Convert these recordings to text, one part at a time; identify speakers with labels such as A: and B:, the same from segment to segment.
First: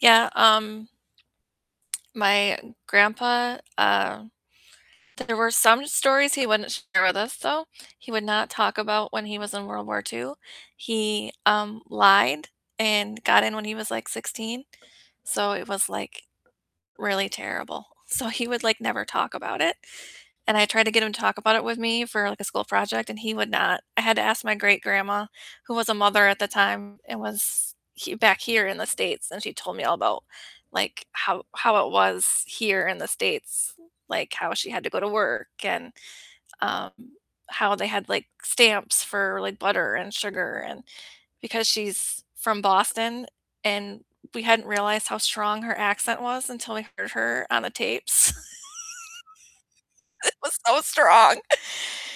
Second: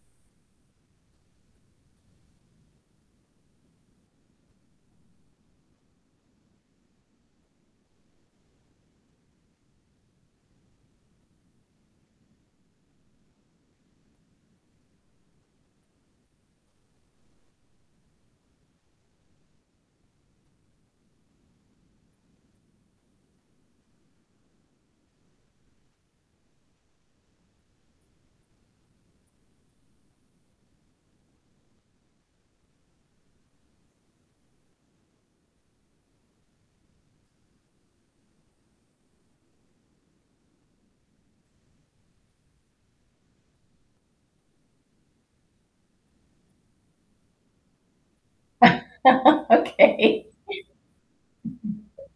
A: Yeah, um my grandpa, uh, there were some stories he wouldn't share with us, though. He would not talk about when he was in World War II. He, um, lied and got in when he was, like 16, so it was, like really terrible. So he would, like never talk about it, and I tried to get him to talk about it with me for, like a school project, and he would not. I had to ask my great-grandma, who was a mother at the time and was he back here in the States, and she told me all about, like how how it was here in the States. Like, how she had to go to work and, um, how they had, like stamps for, like butter and sugar and because she's from Boston, and we hadn't realized how strong her accent was until we heard her on the tapes.
B: Okay.
A: It was so strong.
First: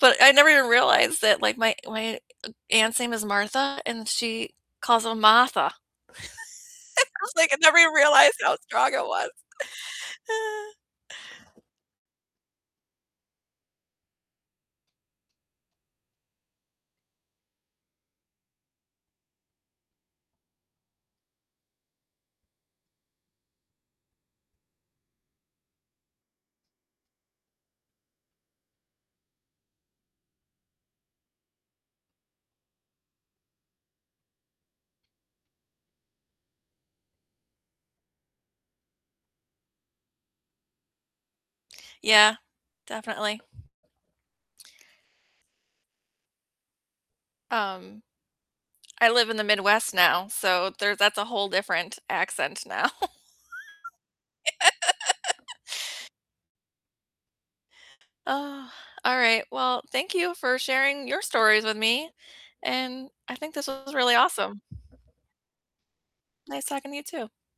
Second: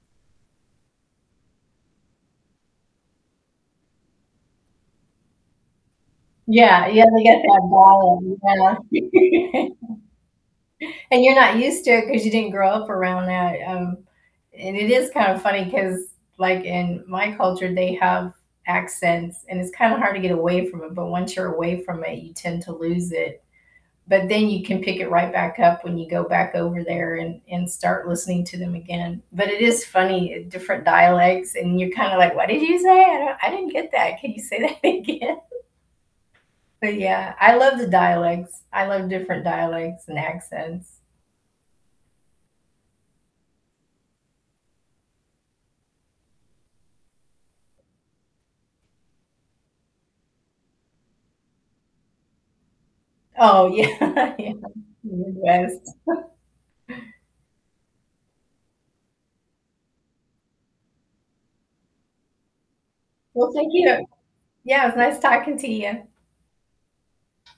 A: But I never even realized that, like my my aunt's name is Martha, and she calls her Martha.
B: Yeah, you
A: I
B: have to
A: was
B: get
A: like, I
B: that
A: never even
B: ball and you
A: realized how strong it was.
B: gotta And you're not used to it, 'cause you didn't grow up around that. Um, and it is kind of funny, 'cause, like, in my culture, they have accents, and it's kinda hard to get away from it, but once you're away from it, you tend to lose it. But then you can pick it right back up when you go back over there and and start listening to them again. But it is funny, uh, different dialects, and you're kinda like, "What did you say? I don't I didn't get that. Can you say that again?" But yeah, I love the dialects. I love different dialects and accents.
A: Yeah, definitely. Um, I live in the Midwest now, so there's that's a whole different accent now.
B: Oh, yeah. Yeah, the Midwest.
A: All right, well, thank you for sharing your stories with me, and I
B: Well,
A: think this
B: thank
A: was
B: you,
A: really awesome.
B: yeah, it was nice talking to you.
A: Nice talking to you, too.